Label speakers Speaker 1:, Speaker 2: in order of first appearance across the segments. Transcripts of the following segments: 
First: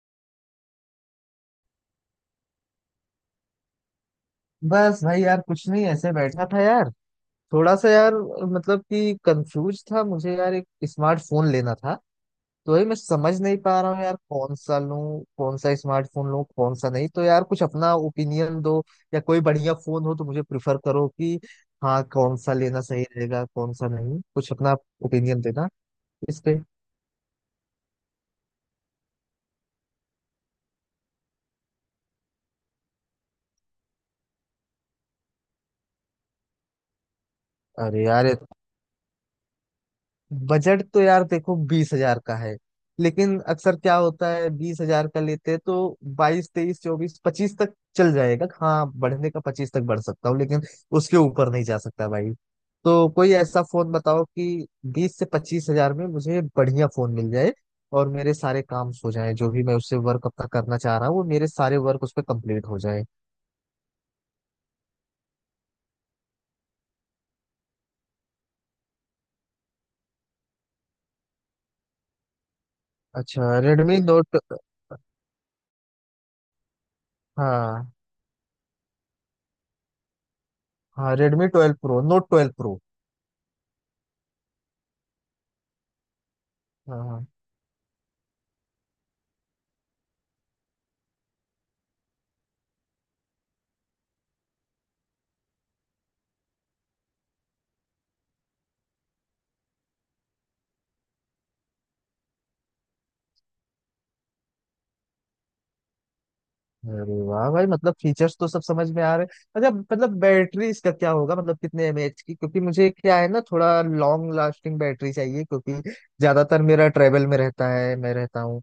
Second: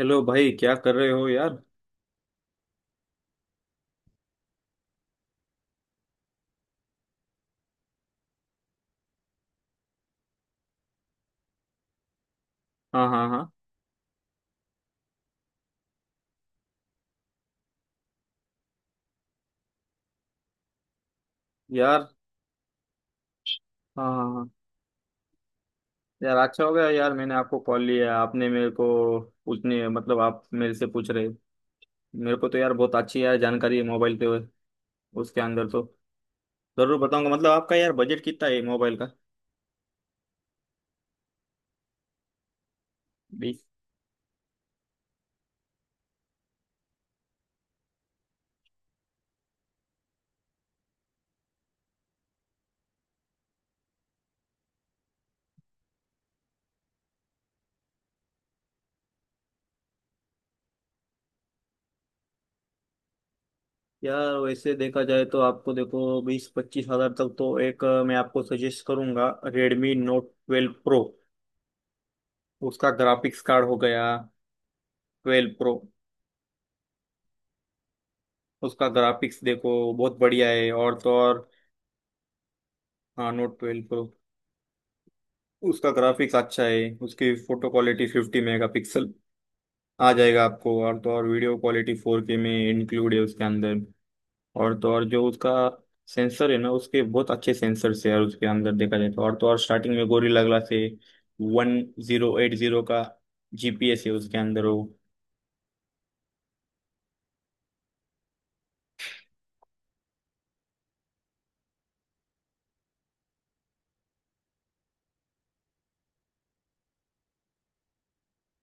Speaker 1: Hello भाई, क्या कर रहे हो यार।
Speaker 2: बस भाई यार कुछ नहीं, ऐसे बैठा था यार। थोड़ा सा यार, मतलब कि कंफ्यूज था मुझे यार, एक स्मार्टफोन लेना था। तो वही मैं
Speaker 1: हाँ हाँ
Speaker 2: समझ
Speaker 1: हाँ।
Speaker 2: नहीं पा रहा हूँ यार, कौन सा लूँ, कौन सा स्मार्टफोन लूँ, कौन सा नहीं। तो यार कुछ अपना ओपिनियन दो, या कोई बढ़िया फोन हो तो मुझे प्रिफर करो कि हाँ,
Speaker 1: यार
Speaker 2: कौन सा लेना सही रहेगा कौन सा
Speaker 1: हाँ
Speaker 2: नहीं,
Speaker 1: हाँ हाँ।
Speaker 2: कुछ अपना ओपिनियन देना
Speaker 1: यार
Speaker 2: इस पे।
Speaker 1: अच्छा हो गया यार, मैंने आपको कॉल लिया, आपने मेरे को पूछने, मतलब आप मेरे से पूछ रहे, मेरे को तो यार बहुत अच्छी यार जानकारी है मोबाइल के, उसके अंदर तो जरूर बताऊंगा। मतलब आपका यार
Speaker 2: अरे
Speaker 1: बजट
Speaker 2: यार,
Speaker 1: कितना है मोबाइल का।
Speaker 2: बजट तो यार देखो 20 हजार का है। लेकिन
Speaker 1: बीस,
Speaker 2: अक्सर क्या होता है, बीस हजार का लेते हैं तो 22, 23, 24, 25 तक चल जाएगा। हाँ, बढ़ने का 25 तक बढ़ सकता हूँ, लेकिन उसके ऊपर नहीं जा सकता भाई। तो कोई ऐसा फोन बताओ कि 20 से 25 हजार में मुझे बढ़िया फोन मिल जाए और मेरे सारे काम हो जाए। जो भी मैं उससे वर्क अपना करना चाह रहा हूँ वो मेरे सारे वर्क उस पर कंप्लीट हो जाए।
Speaker 1: यार वैसे देखा जाए तो आपको देखो बीस पच्चीस हजार तक तो एक मैं आपको सजेस्ट करूंगा रेडमी नोट ट्वेल्व प्रो। उसका ग्राफिक्स
Speaker 2: अच्छा,
Speaker 1: कार्ड हो
Speaker 2: रेडमी
Speaker 1: गया
Speaker 2: नोट।
Speaker 1: Twelve Pro.
Speaker 2: हाँ।
Speaker 1: उसका ग्राफिक्स देखो बहुत बढ़िया है, और
Speaker 2: हाँ,
Speaker 1: तो और।
Speaker 2: Redmi twelve Pro, Note twelve Pro.
Speaker 1: हाँ नोट ट्वेल्व प्रो। उसका ग्राफिक्स अच्छा है।
Speaker 2: हाँ।
Speaker 1: उसकी photo quality fifty megapixel आ जाएगा आपको, और तो और वीडियो क्वालिटी फोर के में इंक्लूड है उसके अंदर। और तो और जो उसका सेंसर है ना, उसके बहुत अच्छे सेंसर्स है यार उसके अंदर देखा जाए तो। और तो और स्टार्टिंग में गोरिल्ला ग्लास है वन जीरो एट जीरो का। जीपीएस है उसके अंदर वो।
Speaker 2: अरे वाह भाई, मतलब फीचर्स तो सब समझ में आ रहे हैं। अच्छा, मतलब बैटरी इसका क्या होगा, मतलब कितने mAh की, क्योंकि मुझे क्या है ना, थोड़ा लॉन्ग लास्टिंग बैटरी चाहिए, क्योंकि ज्यादातर मेरा ट्रेवल में रहता है, मैं रहता हूँ,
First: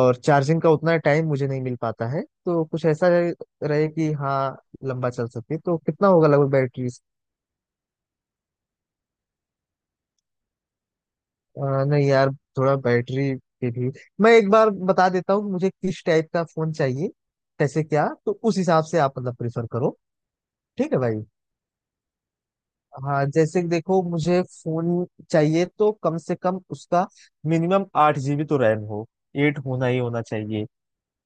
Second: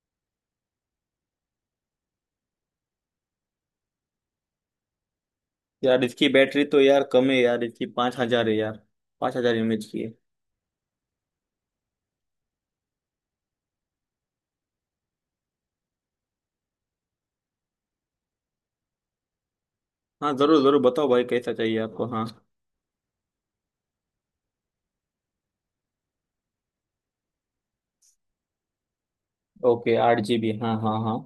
Speaker 2: और चार्जिंग का उतना टाइम मुझे नहीं मिल पाता है। तो कुछ ऐसा रहे कि हाँ लंबा चल सके। तो
Speaker 1: यार
Speaker 2: कितना
Speaker 1: इसकी
Speaker 2: होगा लगभग
Speaker 1: बैटरी तो
Speaker 2: बैटरी?
Speaker 1: यार कम है यार, इसकी पाँच हजार है यार, पाँच हजार एमएच की है।
Speaker 2: नहीं यार, थोड़ा बैटरी पे भी मैं एक बार बता देता हूँ मुझे किस टाइप का फोन चाहिए, कैसे क्या, तो उस हिसाब से आप मतलब प्रेफर करो।
Speaker 1: हाँ जरूर जरूर
Speaker 2: ठीक है
Speaker 1: बताओ
Speaker 2: भाई।
Speaker 1: भाई, कैसा चाहिए आपको। हाँ
Speaker 2: हाँ, जैसे कि देखो मुझे फोन चाहिए तो कम से कम उसका मिनिमम 8 जीबी तो रैम हो, एट होना
Speaker 1: ओके,
Speaker 2: ही
Speaker 1: आठ
Speaker 2: होना
Speaker 1: जी बी,
Speaker 2: चाहिए।
Speaker 1: हाँ हाँ हाँ।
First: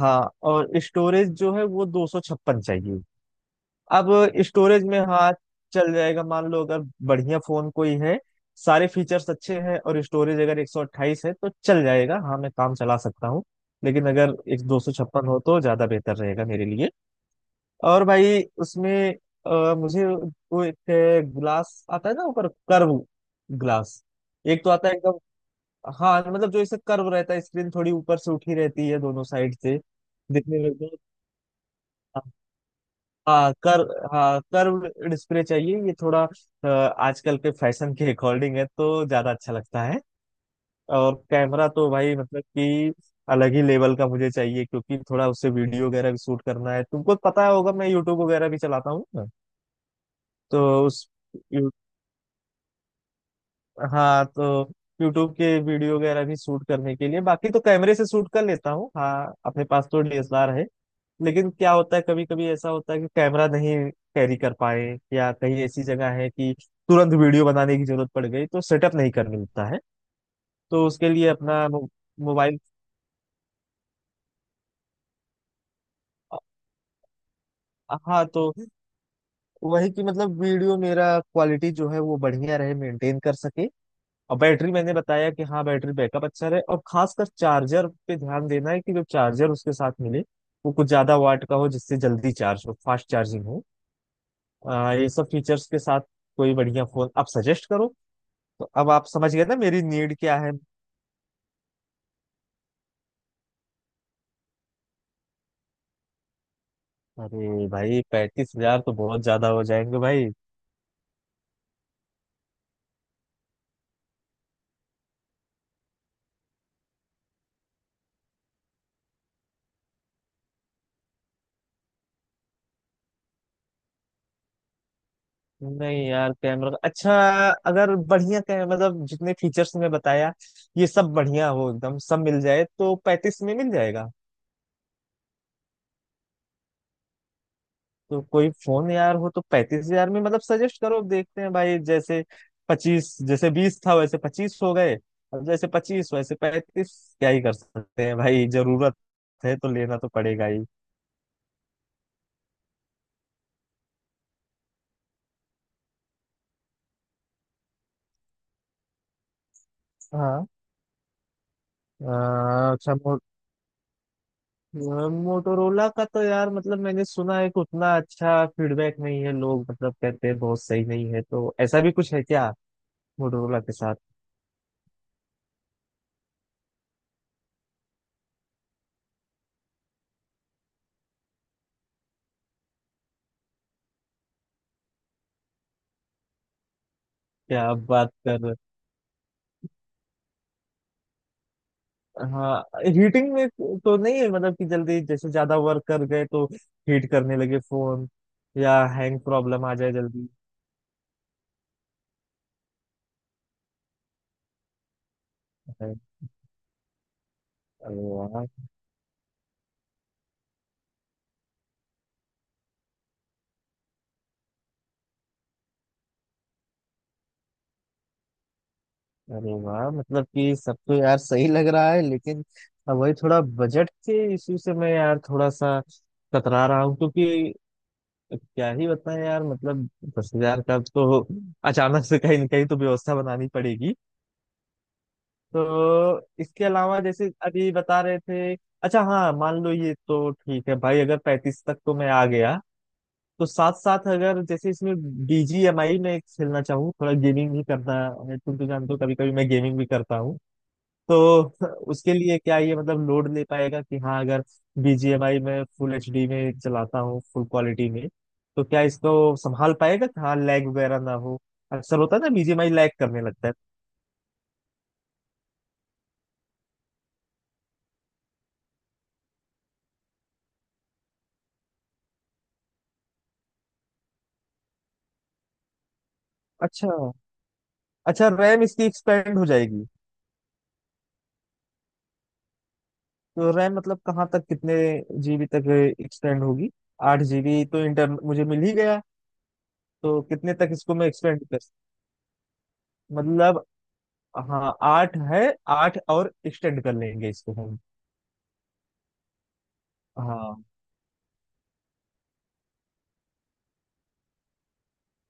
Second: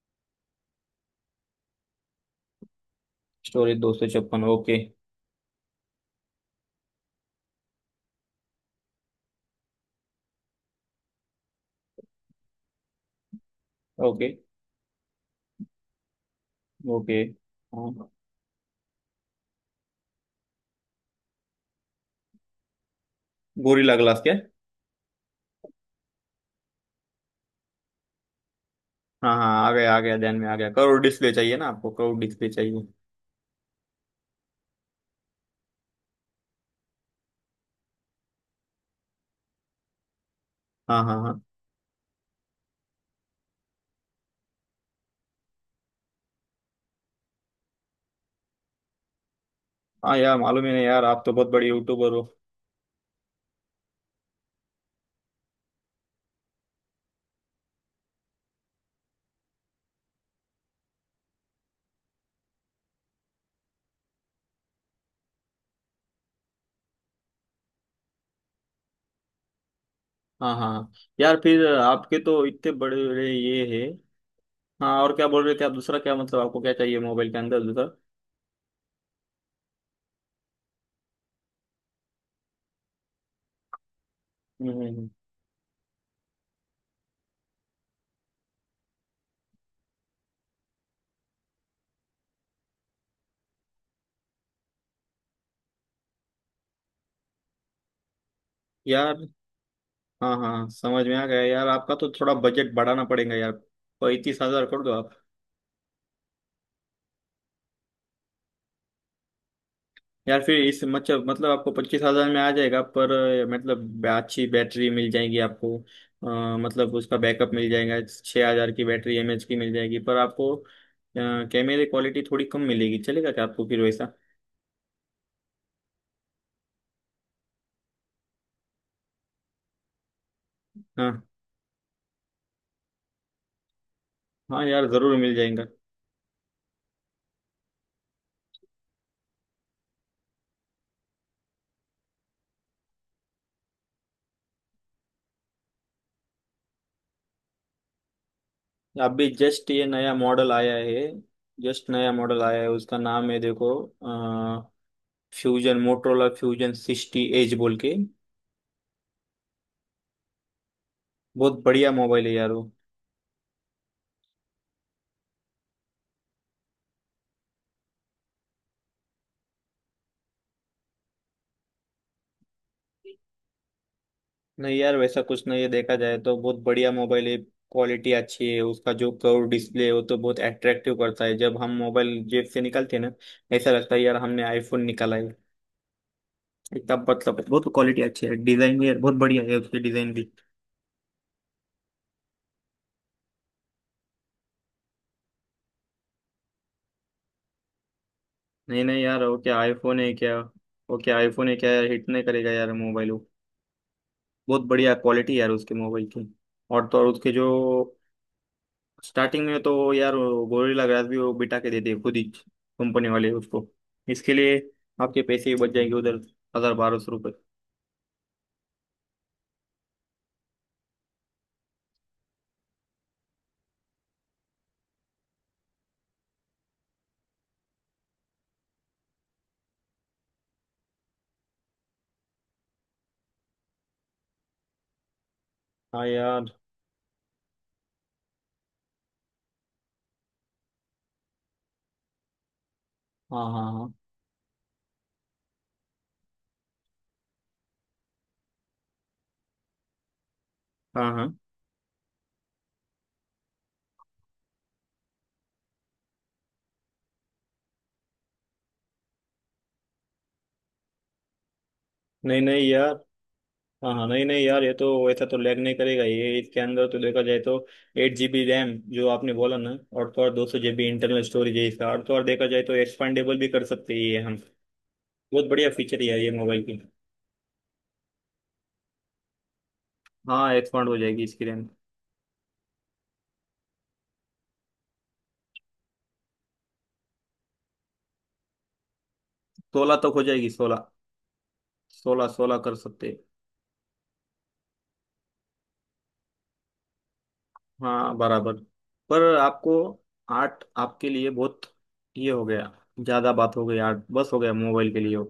Speaker 2: हाँ, और स्टोरेज जो है वो 256 चाहिए।
Speaker 1: स्टोरेज दो सौ
Speaker 2: अब
Speaker 1: छप्पन, ओके
Speaker 2: स्टोरेज में हाँ चल जाएगा, मान लो अगर बढ़िया फोन कोई है, सारे फीचर्स अच्छे हैं और स्टोरेज अगर 128 है तो चल जाएगा, हाँ मैं काम चला सकता हूँ। लेकिन
Speaker 1: ओके
Speaker 2: अगर एक 256 हो तो ज्यादा बेहतर रहेगा मेरे लिए।
Speaker 1: ओके।
Speaker 2: और
Speaker 1: हाँ,
Speaker 2: भाई उसमें मुझे वो एक ग्लास आता है ना, ऊपर कर्व
Speaker 1: गोरिल्ला
Speaker 2: ग्लास,
Speaker 1: ग्लास क्या।
Speaker 2: एक तो आता है एकदम। हाँ, मतलब जो इसे कर्व रहता है, स्क्रीन थोड़ी ऊपर से उठी रहती है दोनों
Speaker 1: हाँ
Speaker 2: साइड
Speaker 1: हाँ, आ
Speaker 2: से,
Speaker 1: गया आ गया, ध्यान में आ
Speaker 2: दिखने में
Speaker 1: गया।
Speaker 2: एकदम।
Speaker 1: करोड़ डिस्प्ले चाहिए ना आपको, करोड़ डिस्प्ले चाहिए।
Speaker 2: हाँ कर हाँ, कर्व डिस्प्ले चाहिए। ये थोड़ा आजकल के फैशन के अकॉर्डिंग है तो ज्यादा अच्छा लगता है।
Speaker 1: हाँ
Speaker 2: और
Speaker 1: हाँ हाँ।
Speaker 2: कैमरा तो भाई मतलब कि अलग ही लेवल का मुझे चाहिए, क्योंकि थोड़ा उससे वीडियो वगैरह भी शूट करना है, तुमको पता होगा मैं यूट्यूब वगैरह भी चलाता हूँ।
Speaker 1: हाँ यार, मालूम ही नहीं,
Speaker 2: तो
Speaker 1: यार
Speaker 2: उस
Speaker 1: आप तो बहुत बड़े
Speaker 2: यू-
Speaker 1: यूट्यूबर हो।
Speaker 2: हाँ, तो यूट्यूब के वीडियो वगैरह भी शूट करने के लिए, बाकी तो कैमरे से शूट कर लेता हूँ, हाँ अपने पास तो DSLR है। लेकिन क्या होता है, कभी कभी ऐसा होता है कि कैमरा नहीं कैरी कर पाए, या कहीं ऐसी जगह है कि तुरंत वीडियो बनाने की जरूरत पड़ गई तो सेटअप नहीं कर मिलता है।
Speaker 1: हाँ हाँ
Speaker 2: तो
Speaker 1: हाँ।
Speaker 2: उसके लिए
Speaker 1: यार फिर
Speaker 2: अपना
Speaker 1: आपके तो
Speaker 2: मोबाइल।
Speaker 1: इतने बड़े बड़े ये है। हाँ, और क्या बोल रहे थे आप, दूसरा क्या, मतलब आपको क्या चाहिए मोबाइल के अंदर दूसरा।
Speaker 2: हाँ, तो वही कि मतलब वीडियो मेरा क्वालिटी जो है वो बढ़िया रहे, मेंटेन कर सके। और
Speaker 1: हम्म
Speaker 2: बैटरी
Speaker 1: हम्म,
Speaker 2: मैंने
Speaker 1: हम्म।
Speaker 2: बताया कि हाँ, बैटरी बैकअप अच्छा रहे, और खासकर चार्जर पे ध्यान देना है कि जो चार्जर उसके साथ मिले वो कुछ ज्यादा वाट का हो, जिससे जल्दी चार्ज हो, फास्ट चार्जिंग हो। ये सब फीचर्स के साथ कोई बढ़िया फोन आप सजेस्ट करो। तो अब आप
Speaker 1: यार
Speaker 2: समझ गए ना मेरी नीड
Speaker 1: हाँ
Speaker 2: क्या है।
Speaker 1: हाँ, समझ में आ गया यार, आपका तो थोड़ा बजट बढ़ाना पड़ेगा यार, पैंतीस हजार कर दो आप।
Speaker 2: अरे भाई, 35 हजार तो बहुत ज्यादा हो जाएंगे भाई।
Speaker 1: यार फिर इस मतलब आपको पच्चीस हजार में आ जाएगा पर मतलब अच्छी बैटरी मिल जाएगी आपको मतलब उसका बैकअप मिल जाएगा। छः हजार की बैटरी एमएच की मिल जाएगी, पर आपको कैमरे क्वालिटी थोड़ी कम मिलेगी, चलेगा क्या आपको फिर वैसा।
Speaker 2: नहीं यार, कैमरा अच्छा, अगर बढ़िया कैमरा, मतलब जितने फीचर्स मैं बताया ये सब
Speaker 1: हाँ
Speaker 2: बढ़िया हो एकदम, सब मिल जाए तो 35 में मिल जाएगा?
Speaker 1: हाँ यार ज़रूर मिल जाएगा।
Speaker 2: तो कोई फोन यार हो तो 35 हजार में, मतलब सजेस्ट करो, देखते हैं भाई। जैसे 25, जैसे 20 था वैसे 25 हो गए, अब जैसे 25 वैसे 35। क्या ही कर सकते हैं भाई, जरूरत
Speaker 1: अभी
Speaker 2: है तो
Speaker 1: जस्ट ये
Speaker 2: लेना तो
Speaker 1: नया
Speaker 2: पड़ेगा
Speaker 1: मॉडल
Speaker 2: ही।
Speaker 1: आया है, जस्ट नया मॉडल आया है, उसका नाम है देखो Fusion, Motorola Fusion sixty Edge बोल के।
Speaker 2: हाँ।
Speaker 1: बहुत बढ़िया मोबाइल है यार वो।
Speaker 2: अच्छा, मोटोरोला का तो यार, मतलब मैंने सुना है कि उतना अच्छा फीडबैक नहीं है, लोग मतलब कहते हैं बहुत सही नहीं है, तो ऐसा भी कुछ है क्या मोटोरोला के साथ?
Speaker 1: नहीं यार वैसा कुछ नहीं है, देखा जाए तो बहुत बढ़िया मोबाइल है, क्वालिटी अच्छी है उसका। जो कर्व डिस्प्ले है वो तो बहुत अट्रैक्टिव करता है, जब हम मोबाइल जेब से निकालते हैं ना, ऐसा लगता है यार हमने आईफोन निकाला है। इतना मतलब
Speaker 2: क्या
Speaker 1: बहुत
Speaker 2: आप
Speaker 1: क्वालिटी
Speaker 2: बात
Speaker 1: अच्छी है,
Speaker 2: कर,
Speaker 1: डिजाइन भी यार बहुत बढ़िया है उसकी, डिजाइन भी।
Speaker 2: हाँ हीटिंग में तो नहीं है, मतलब कि जल्दी जैसे ज्यादा वर्क कर गए तो हीट करने लगे फोन, या
Speaker 1: नहीं नहीं
Speaker 2: हैंग
Speaker 1: यार, वो क्या
Speaker 2: प्रॉब्लम आ जाए
Speaker 1: आईफोन है
Speaker 2: जल्दी?
Speaker 1: क्या, वो क्या आईफोन है क्या यार, हिट नहीं करेगा यार मोबाइल वो। बहुत बढ़िया क्वालिटी यार उसके
Speaker 2: अरे
Speaker 1: मोबाइल की। और तो और उसके जो
Speaker 2: अरे वाह
Speaker 1: स्टार्टिंग में तो यार गोरिल्ला ग्लास भी वो बिठा के देते हैं खुद ही, कंपनी वाले उसको, इसके लिए आपके पैसे ही बच जाएंगे उधर, हजार बारह सौ रुपये।
Speaker 2: अरे वाह, मतलब कि सब तो यार सही लग रहा है, लेकिन अब वही थोड़ा बजट के इशू से मैं यार थोड़ा सा कतरा रहा हूँ, क्योंकि क्या ही बताएं यार, मतलब 10 हजार का तो अचानक से कहीं न कहीं तो व्यवस्था बनानी पड़ेगी।
Speaker 1: हाँ
Speaker 2: तो
Speaker 1: यार।
Speaker 2: इसके अलावा जैसे अभी बता रहे थे, अच्छा हाँ मान लो ये तो ठीक है भाई, अगर 35 तक तो मैं आ गया,
Speaker 1: हाँ
Speaker 2: तो
Speaker 1: हाँ
Speaker 2: साथ
Speaker 1: हाँ।
Speaker 2: साथ अगर जैसे इसमें BGMI में एक खेलना चाहूँ, थोड़ा गेमिंग भी करना है, तुम तो जानते हो कभी कभी मैं गेमिंग भी करता हूँ।
Speaker 1: हाँ हाँ
Speaker 2: तो उसके लिए क्या ये मतलब लोड ले पाएगा कि हाँ? अगर BGMI में फुल HD में चलाता हूँ, फुल क्वालिटी में, तो क्या इसको संभाल पाएगा कि हाँ, लैग वगैरह ना हो। अक्सर होता है ना,
Speaker 1: नहीं नहीं
Speaker 2: BGMI लैग
Speaker 1: यार,
Speaker 2: करने लगता है।
Speaker 1: हाँ हाँ नहीं नहीं यार, ये तो ऐसा तो लैग नहीं करेगा ये, इसके अंदर तो देखा जाए तो एट जी बी रैम जो आपने बोला ना, और तो और दो सौ जी बी इंटरनल स्टोरेज है इसका, और तो और देखा जाए तो एक्सपेंडेबल भी कर सकते हैं ये हम। बहुत बढ़िया फीचर है यार ये मोबाइल की।
Speaker 2: अच्छा। अच्छा, रैम इसकी एक्सपेंड हो जाएगी?
Speaker 1: हाँ एक्सपांड हो जाएगी इसकी रैम।
Speaker 2: तो रैम मतलब कहाँ तक, कितने जीबी तक एक्सपेंड होगी? आठ जीबी तो इंटर मुझे मिल ही गया,
Speaker 1: सोलह तक
Speaker 2: तो
Speaker 1: हो जाएगी
Speaker 2: कितने तक
Speaker 1: सोलह,
Speaker 2: इसको मैं एक्सपेंड कर,
Speaker 1: सोलह सोलह कर सकते।
Speaker 2: मतलब, हाँ 8 है, 8 और एक्सटेंड कर लेंगे इसको हम।
Speaker 1: हाँ बराबर, पर आपको
Speaker 2: हाँ।
Speaker 1: आर्ट आपके लिए बहुत, ये हो गया, ज्यादा बात हो गई, आर्ट बस हो गया मोबाइल के लिए हो।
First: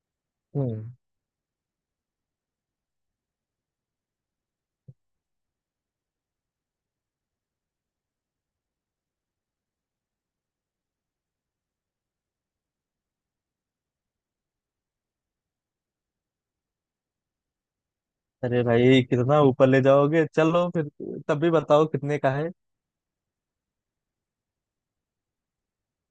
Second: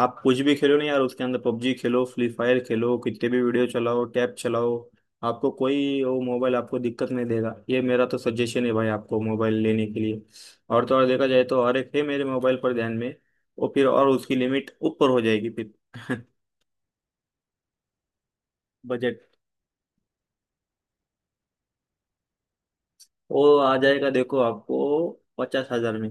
Speaker 1: आप कुछ भी खेलो ना
Speaker 2: हम्म।
Speaker 1: यार उसके अंदर, पबजी खेलो, फ्री फायर खेलो, कितने भी वीडियो चलाओ, टैब चलाओ, आपको कोई वो मोबाइल आपको दिक्कत नहीं देगा, ये मेरा तो सजेशन है भाई आपको मोबाइल लेने के लिए। और तो और देखा जाए तो हर एक है मेरे मोबाइल पर ध्यान में, वो फिर और उसकी लिमिट ऊपर हो जाएगी फिर।
Speaker 2: अरे भाई
Speaker 1: बजट,
Speaker 2: कितना ऊपर ले जाओगे, चलो फिर तब भी बताओ कितने का है।
Speaker 1: वो आ जाएगा देखो आपको पचास हजार में।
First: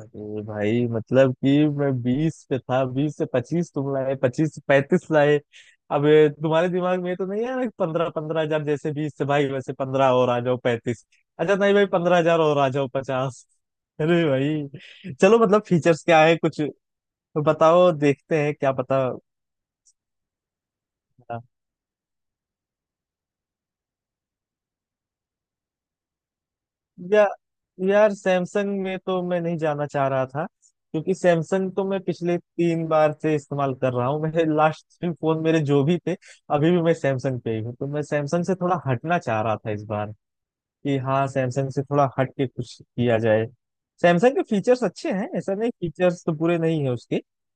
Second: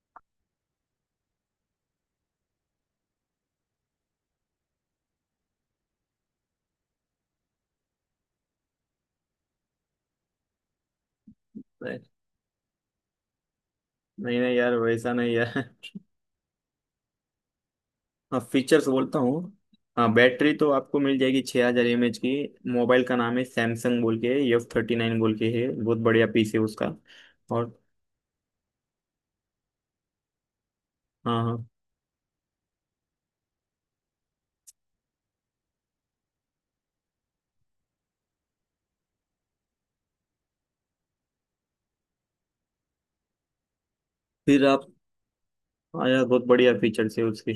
Speaker 2: अरे भाई, मतलब कि मैं 20 पे था, 20 से पच्चीस तुम लाए, 25 से 35 लाए, अब ये तुम्हारे दिमाग में ये तो नहीं है 15-15 हजार, जैसे बीस से भाई वैसे 15 और आ जाओ 35, अच्छा नहीं भाई 15 हजार और आ जाओ 50? अरे
Speaker 1: नहीं नहीं यार वैसा
Speaker 2: भाई
Speaker 1: नहीं
Speaker 2: चलो
Speaker 1: है।
Speaker 2: मतलब फीचर्स क्या है, कुछ बताओ, देखते
Speaker 1: हाँ
Speaker 2: हैं क्या
Speaker 1: फीचर्स
Speaker 2: पता।
Speaker 1: बोलता हूँ। हाँ बैटरी तो आपको मिल जाएगी 6000 हजार एम एच की, मोबाइल का नाम है सैमसंग बोल के एफ थर्टी नाइन बोल के, है बहुत बढ़िया पीस है उसका।
Speaker 2: या
Speaker 1: और
Speaker 2: यार, सैमसंग में तो मैं नहीं जाना चाह रहा था, क्योंकि
Speaker 1: हाँ हाँ,
Speaker 2: सैमसंग तो मैं पिछले 3 बार से इस्तेमाल कर रहा हूँ, मेरे लास्ट 3 फोन मेरे जो भी थे, अभी भी मैं सैमसंग पे ही हूँ, तो मैं सैमसंग से थोड़ा हटना चाह रहा था इस बार कि हाँ, सैमसंग से थोड़ा हट के कुछ किया जाए। सैमसंग के
Speaker 1: फिर
Speaker 2: फीचर्स
Speaker 1: आप,
Speaker 2: अच्छे हैं ऐसा नहीं,
Speaker 1: हाँ
Speaker 2: फीचर्स
Speaker 1: यार
Speaker 2: तो
Speaker 1: बहुत
Speaker 2: बुरे
Speaker 1: बढ़िया
Speaker 2: नहीं है
Speaker 1: फीचर्स
Speaker 2: उसके।
Speaker 1: है उसकी।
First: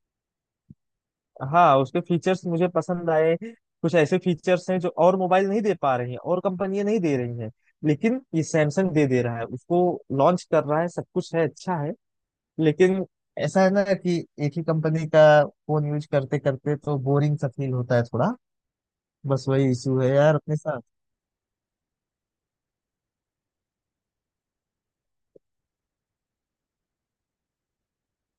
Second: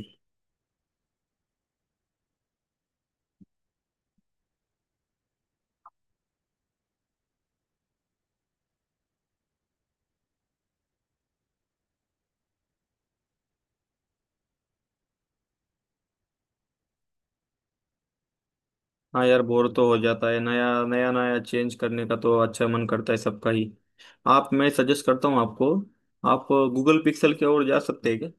Speaker 2: हाँ, उसके फीचर्स मुझे पसंद आए, कुछ ऐसे फीचर्स हैं जो और मोबाइल नहीं दे पा रही हैं और कंपनियां नहीं दे रही हैं, लेकिन ये सैमसंग दे दे रहा है उसको, लॉन्च कर रहा है, सब कुछ है, अच्छा है। लेकिन ऐसा है ना कि एक ही कंपनी का फोन यूज करते करते तो बोरिंग सा फील होता है थोड़ा।
Speaker 1: हाँ यार
Speaker 2: बस
Speaker 1: बोर
Speaker 2: वही
Speaker 1: तो हो
Speaker 2: इशू है
Speaker 1: जाता
Speaker 2: यार
Speaker 1: है,
Speaker 2: अपने
Speaker 1: नया
Speaker 2: साथ।
Speaker 1: नया नया चेंज करने का तो अच्छा मन करता है सबका ही। आप, मैं सजेस्ट करता हूँ आपको, आप गूगल पिक्सल की ओर जा सकते हैं क्या?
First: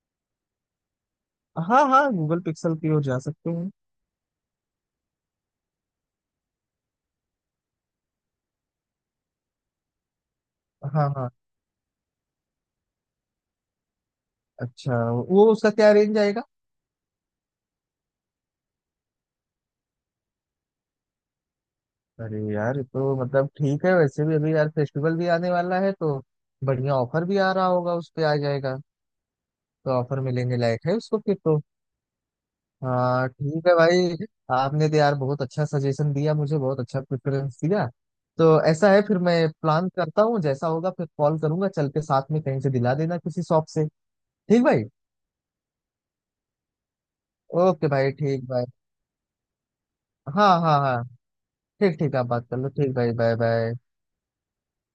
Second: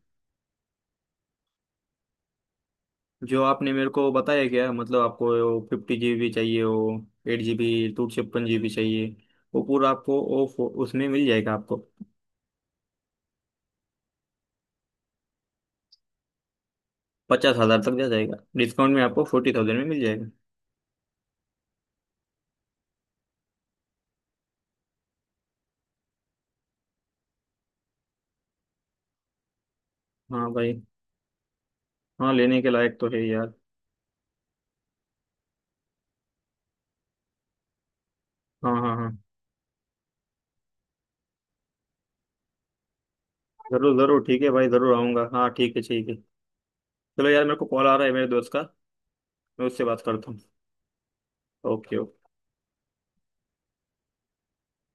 Speaker 2: हाँ हाँ, गूगल पिक्सल की ओर जा
Speaker 1: जो
Speaker 2: सकते हैं।
Speaker 1: आपने मेरे को बताया, क्या मतलब आपको फिफ्टी जीबी चाहिए हो, एट जीबी टू छप्पन जीबी चाहिए, वो पूरा आपको वो उसमें
Speaker 2: हाँ
Speaker 1: मिल
Speaker 2: हाँ।
Speaker 1: जाएगा आपको।
Speaker 2: अच्छा, वो उसका क्या रेंज आएगा?
Speaker 1: पचास हजार तक जा जाएगा, डिस्काउंट में आपको फोर्टी थाउजेंड में मिल जाएगा।
Speaker 2: अरे यार ये तो मतलब ठीक है, वैसे भी अभी यार फेस्टिवल भी आने वाला है तो बढ़िया ऑफर भी आ रहा होगा, उस पे आ जाएगा। तो ऑफर में
Speaker 1: हाँ
Speaker 2: लेने
Speaker 1: भाई,
Speaker 2: लायक है उसको फिर तो।
Speaker 1: हाँ लेने के लायक तो है
Speaker 2: हाँ
Speaker 1: यार।
Speaker 2: ठीक है भाई, आपने तो यार बहुत अच्छा सजेशन दिया मुझे, बहुत अच्छा प्रेफरेंस दिया। तो
Speaker 1: हाँ
Speaker 2: ऐसा
Speaker 1: हाँ
Speaker 2: है,
Speaker 1: हाँ
Speaker 2: फिर मैं प्लान करता हूँ, जैसा होगा फिर कॉल करूंगा, चल के साथ में कहीं से दिला देना किसी शॉप से।
Speaker 1: जरूर जरूर, ठीक है
Speaker 2: ठीक
Speaker 1: भाई,
Speaker 2: भाई।
Speaker 1: जरूर आऊँगा, हाँ ठीक है ठीक है। चलो यार, मेरे को कॉल
Speaker 2: ओके
Speaker 1: आ रहा
Speaker 2: भाई,
Speaker 1: है मेरे
Speaker 2: ठीक
Speaker 1: दोस्त का,
Speaker 2: भाई।
Speaker 1: मैं उससे बात करता हूँ।
Speaker 2: हाँ हाँ हाँ,
Speaker 1: ओके
Speaker 2: ठीक ठीक,
Speaker 1: ओके।
Speaker 2: आप बात कर लो, ठीक भाई, बाय बाय।